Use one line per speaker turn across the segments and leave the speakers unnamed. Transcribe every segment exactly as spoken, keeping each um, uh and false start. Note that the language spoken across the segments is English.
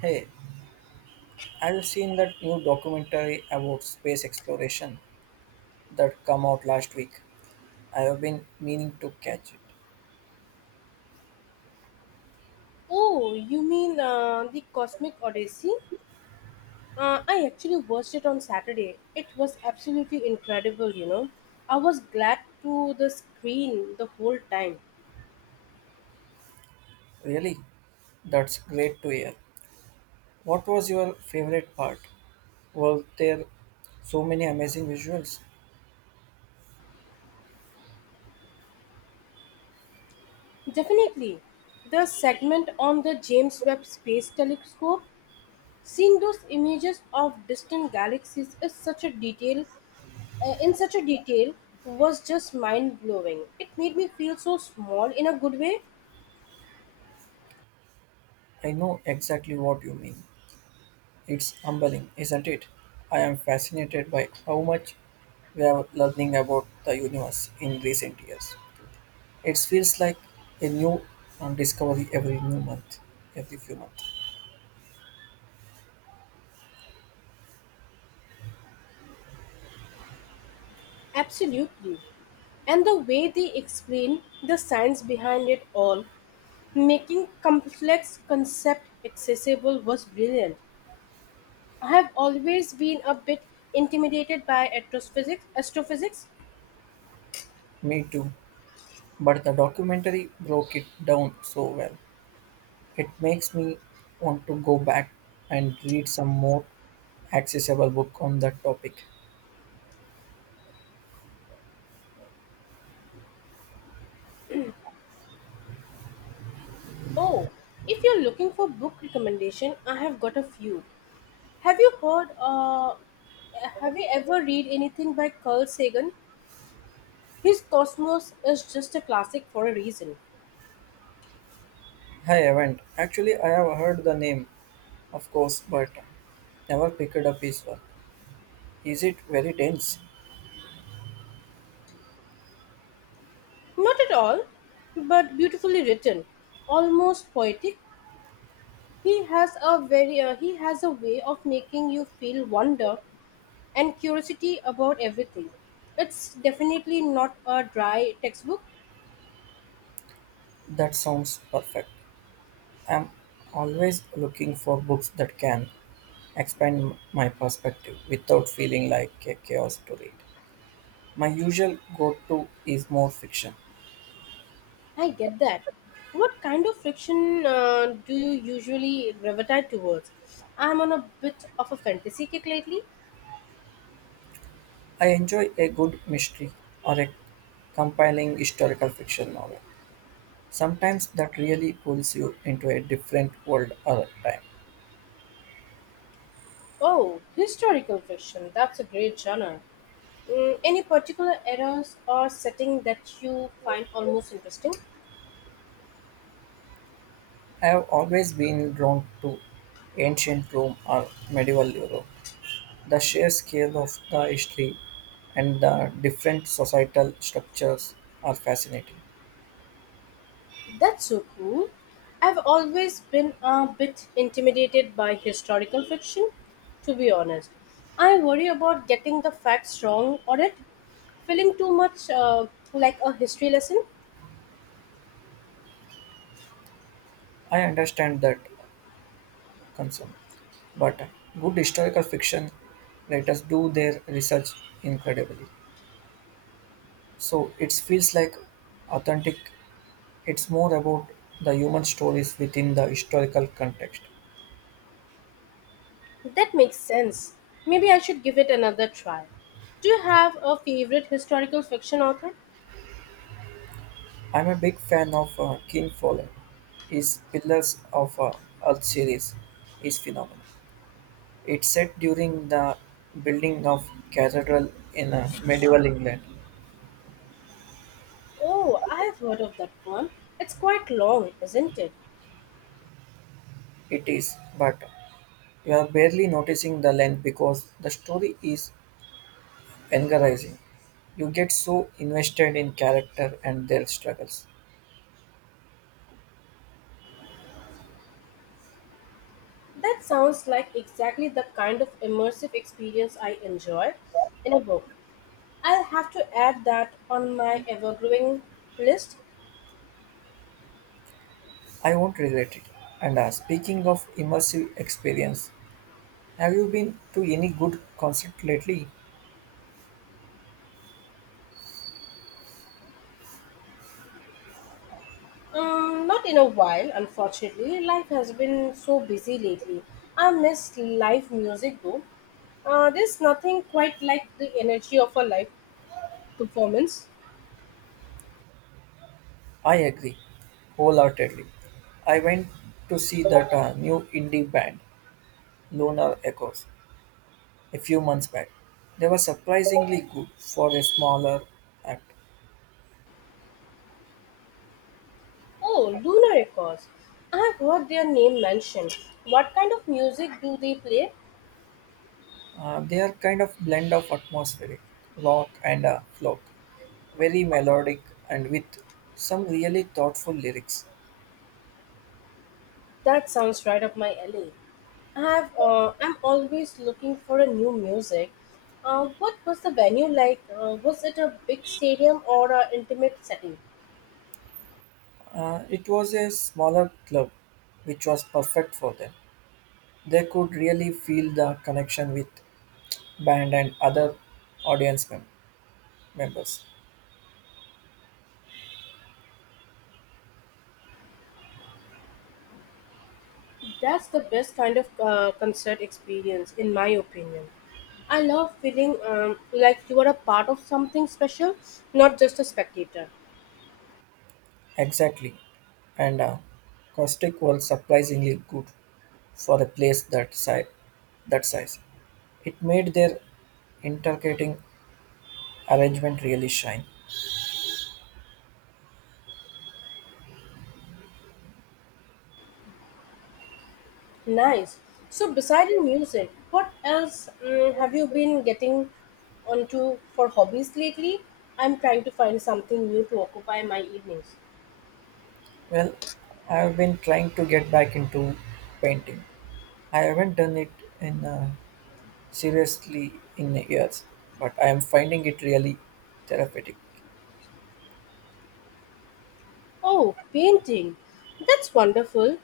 Hey, have you seen that new documentary about space exploration that come out last week? I have been meaning to catch it.
Oh, you mean uh, the Cosmic Odyssey? Uh, I actually watched it on Saturday. It was absolutely incredible, you know. I was glad to the screen the whole time.
Really? That's great to hear. What was your favorite part? Were there so many amazing visuals?
Definitely. The segment on the James Webb Space Telescope, seeing those images of distant galaxies is such a detail, uh, in such a detail, was just mind blowing. It made me feel so small in a good way.
I know exactly what you mean. It's humbling, isn't it? I am fascinated by how much we are learning about the universe in recent years. It feels like a new uh, discovery every new month, every few months.
Absolutely. And the way they explain the science behind it all, making complex concept accessible was brilliant. I have always been a bit intimidated by astrophysics. Astrophysics.
Me too. But the documentary broke it down so well. It makes me want to go back and read some more accessible book on that topic.
Oh, if you're looking for book recommendation, I have got a few. Have you heard uh have you ever read anything by Carl Sagan? His Cosmos is just a classic for a reason.
I haven't. Actually, I have heard the name, of course, but never picked up his work. Is it very dense?
Not at all, but beautifully written, almost poetic. He has a very uh, he has a way of making you feel wonder and curiosity about everything. It's definitely not a dry textbook.
That sounds perfect. I'm always looking for books that can expand my perspective without feeling like a chaos to read. My usual go to is more fiction.
I get that. What kind of fiction uh, do you usually gravitate towards? I'm on a bit of a fantasy kick lately.
I enjoy a good mystery or a compiling historical fiction novel. Sometimes that really pulls you into a different world or time.
Oh, historical fiction. That's a great genre. Mm, any particular eras or setting that you find almost interesting?
I have always been drawn to ancient Rome or medieval Europe. The sheer scale of the history and the different societal structures are fascinating.
That's so cool. I've always been a bit intimidated by historical fiction, to be honest. I worry about getting the facts wrong or it feeling too much uh, like a history lesson.
I understand that concern, but good historical fiction writers do their research incredibly. So it feels like authentic. It's more about the human stories within the historical context.
That makes sense. Maybe I should give it another try. Do you have a favorite historical fiction author?
I'm a big fan of uh, King Follett. His Pillars of uh, Earth series is phenomenal. It's set during the building of cathedral in uh, medieval England.
Oh, I've heard of that one. It's quite long, isn't it?
It is, but you are barely noticing the length because the story is engrossing. You get so invested in character and their struggles.
That sounds like exactly the kind of immersive experience I enjoy in a book. I'll have to add that on my ever growing list.
I won't regret it. And uh, speaking of immersive experience, have you been to any good concert lately?
Um, not in a while, unfortunately. Life has been so busy lately. I miss live music though. Uh, there's nothing quite like the energy of a live performance.
I agree, wholeheartedly. I went to see that uh, new indie band, Lunar Echoes, a few months back. They were surprisingly good for a smaller act.
Oh, Lunar Records. I have heard their name mentioned. What kind of music do they play?
Uh, they are kind of blend of atmospheric rock and uh, folk, very melodic and with some really thoughtful lyrics.
That sounds right up my alley. I have, uh, I'm always looking for a new music. Uh, what was the venue like? Uh, was it a big stadium or an intimate setting?
Uh, it was a smaller club, which was perfect for them. They could really feel the connection with band and other audience mem- members.
That's the best kind of uh, concert experience, in my opinion. I love feeling um, like you are a part of something special, not just a spectator.
Exactly. And uh, Caustic was surprisingly good for a place that, size. That size. It made their intercalating arrangement really shine.
Nice. So, besides music, what else mm, have you been getting onto for hobbies lately? I'm trying to find something new to occupy my evenings.
Well, I've been trying to get back into painting. I haven't done it in uh, seriously in years, but I am finding it really therapeutic.
Oh, painting. That's wonderful.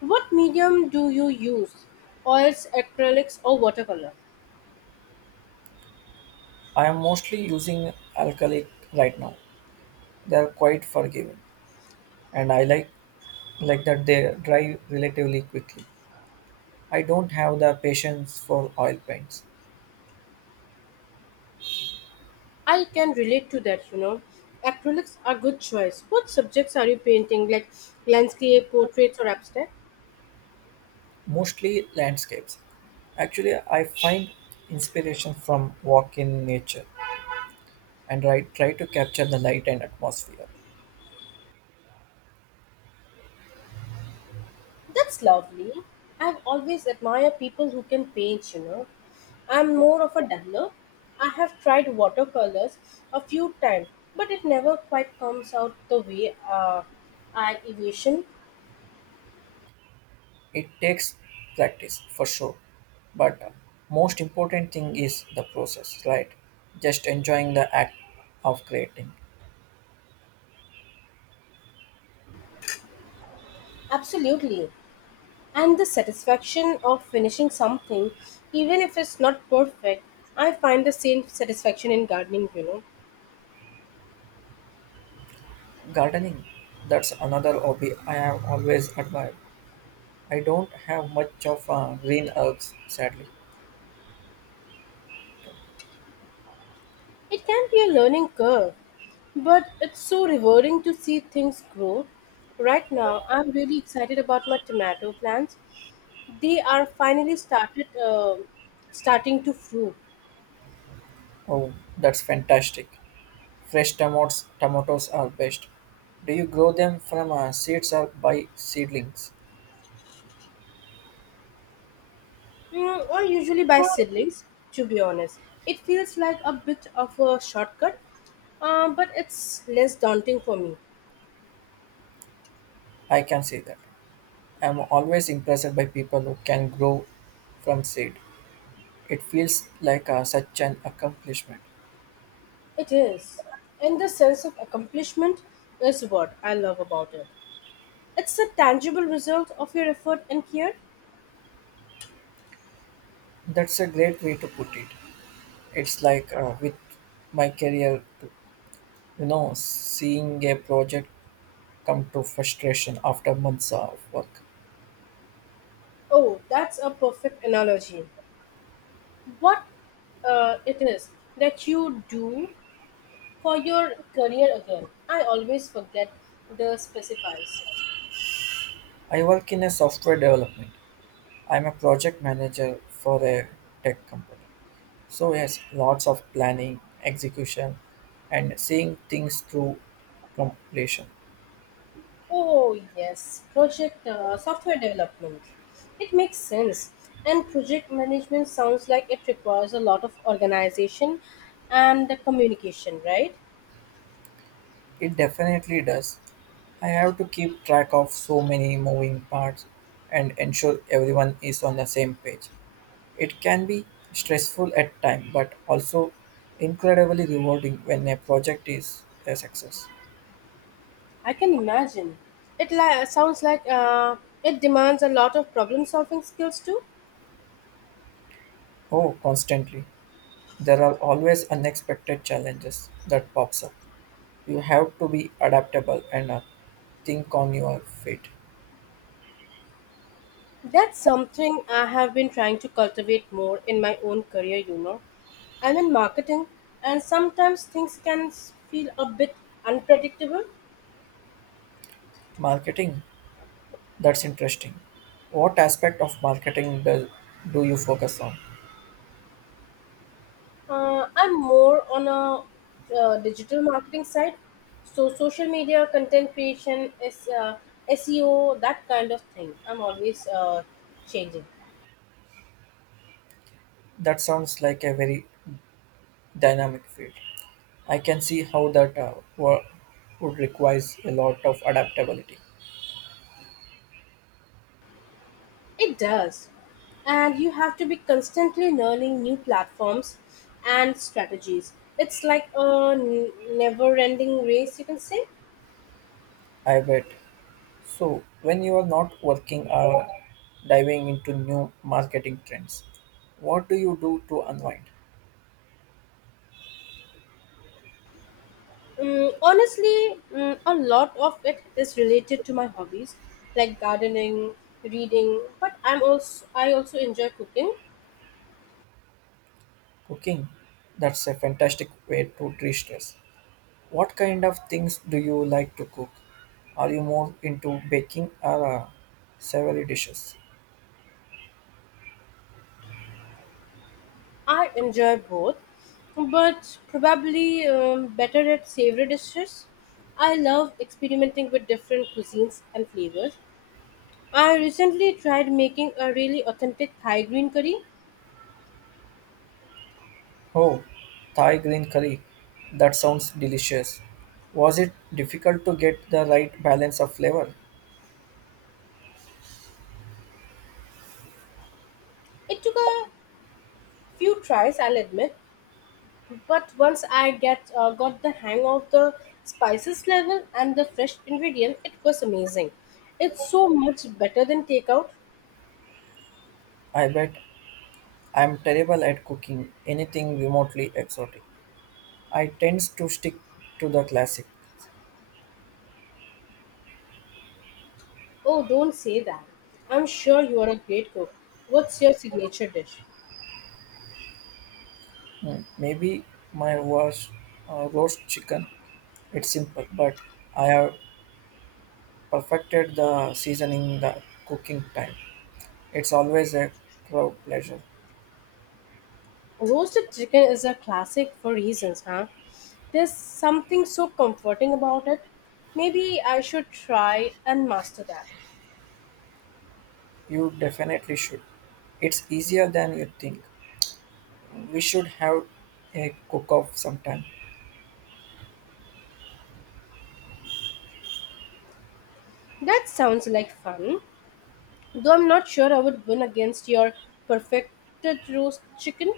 What medium do you use? Oils, acrylics, or watercolor?
I am mostly using acrylic right now. They are quite forgiving, and I like like that they dry relatively quickly. I don't have the patience for oil paints,
I can relate to that, you know. Acrylics are good choice. What subjects are you painting, like landscape, portraits, or abstract?
mostly landscapes. Actually, I find inspiration from walk in nature and I try to capture the light and atmosphere.
That's lovely. I've always admired people who can paint, you know. I'm more of a dabbler. I have tried watercolors a few times, but it never quite comes out the way uh, I envision.
It takes practice for sure, but uh, most important thing is the process, right? Just enjoying the act of creating.
Absolutely. And the satisfaction of finishing something, even if it's not perfect, I find the same satisfaction in gardening, you know.
Gardening, that's another hobby I have always admired. I don't have much of uh, green herbs, sadly.
It can be a learning curve, but it's so rewarding to see things grow. Right now, I'm really excited about my tomato plants. They are finally started uh, starting to fruit.
Oh, that's fantastic. Fresh tomatoes, tomatoes are best. Do you grow them from uh, seeds or by seedlings?
Mm, I usually buy seedlings, to be honest. It feels like a bit of a shortcut, uh, but it's less daunting for me.
I can say that. I'm always impressed by people who can grow from seed. It feels like uh, such an accomplishment.
It is. And the sense of accomplishment is what I love about it. It's a tangible result of your effort and care.
That's a great way to put it. It's like uh, with my career, too. You know, seeing a project come to frustration after months of work.
Oh, that's a perfect analogy. What uh, it is that you do for your career again? I always forget the specifies.
I work in a software development. I'm a project manager for a tech company. So yes, lots of planning, execution, and seeing things through completion.
Oh, yes, project uh, software development. It makes sense. And project management sounds like it requires a lot of organization and communication, right?
It definitely does. I have to keep track of so many moving parts and ensure everyone is on the same page. It can be stressful at times, but also incredibly rewarding when a project is a success.
I can imagine. It li- sounds like uh, it demands a lot of problem solving skills too.
Oh, constantly. There are always unexpected challenges that pops up. You have to be adaptable and uh, think on your feet.
That's something I have been trying to cultivate more in my own career, you know. I'm in marketing, and sometimes things can s- feel a bit unpredictable.
Marketing, that's interesting. What aspect of marketing do, do you focus on?
Uh, I'm more on a uh, digital marketing side, so social media, content creation, is uh, S E O, that kind of thing. I'm always uh, changing.
That sounds like a very dynamic field. I can see how that uh, wo- would requires a lot of adaptability.
It does. And you have to be constantly learning new platforms and strategies. It's like a never ending race, you can say.
I bet. So, when you are not working or diving into new marketing trends, what do you do to unwind?
Mm, honestly, mm, a lot of it is related to my hobbies, like gardening, reading, but I'm also I also enjoy cooking.
Cooking. That's a fantastic way to de-stress. What kind of things do you like to cook? Are you more into baking or uh, savory dishes?
I enjoy both, but probably um, better at savory dishes. I love experimenting with different cuisines and flavors I recently tried making a really authentic Thai green curry.
Oh, Thai green curry. That sounds delicious. Was it difficult to get the right balance of flavor?
It took a few tries, I'll admit, but once I get uh, got the hang of the spices level and the fresh ingredient, it was amazing. It's so much better than takeout.
I bet I'm terrible at cooking anything remotely exotic. I tend to stick to the classics.
Oh, don't say that. I'm sure you are a great cook. What's your signature dish?
Mm, maybe mine was uh, roast chicken. It's simple, but I have perfected the seasoning, the cooking time. It's always a crowd pleasure.
Roasted chicken is a classic for reasons, huh? There's something so comforting about it. Maybe I should try and master that.
You definitely should. It's easier than you think. We should have a cook off sometime.
That sounds like fun, though I'm not sure I would win against your perfected roast chicken.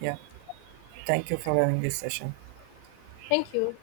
Yeah, thank you for having this session.
Thank you.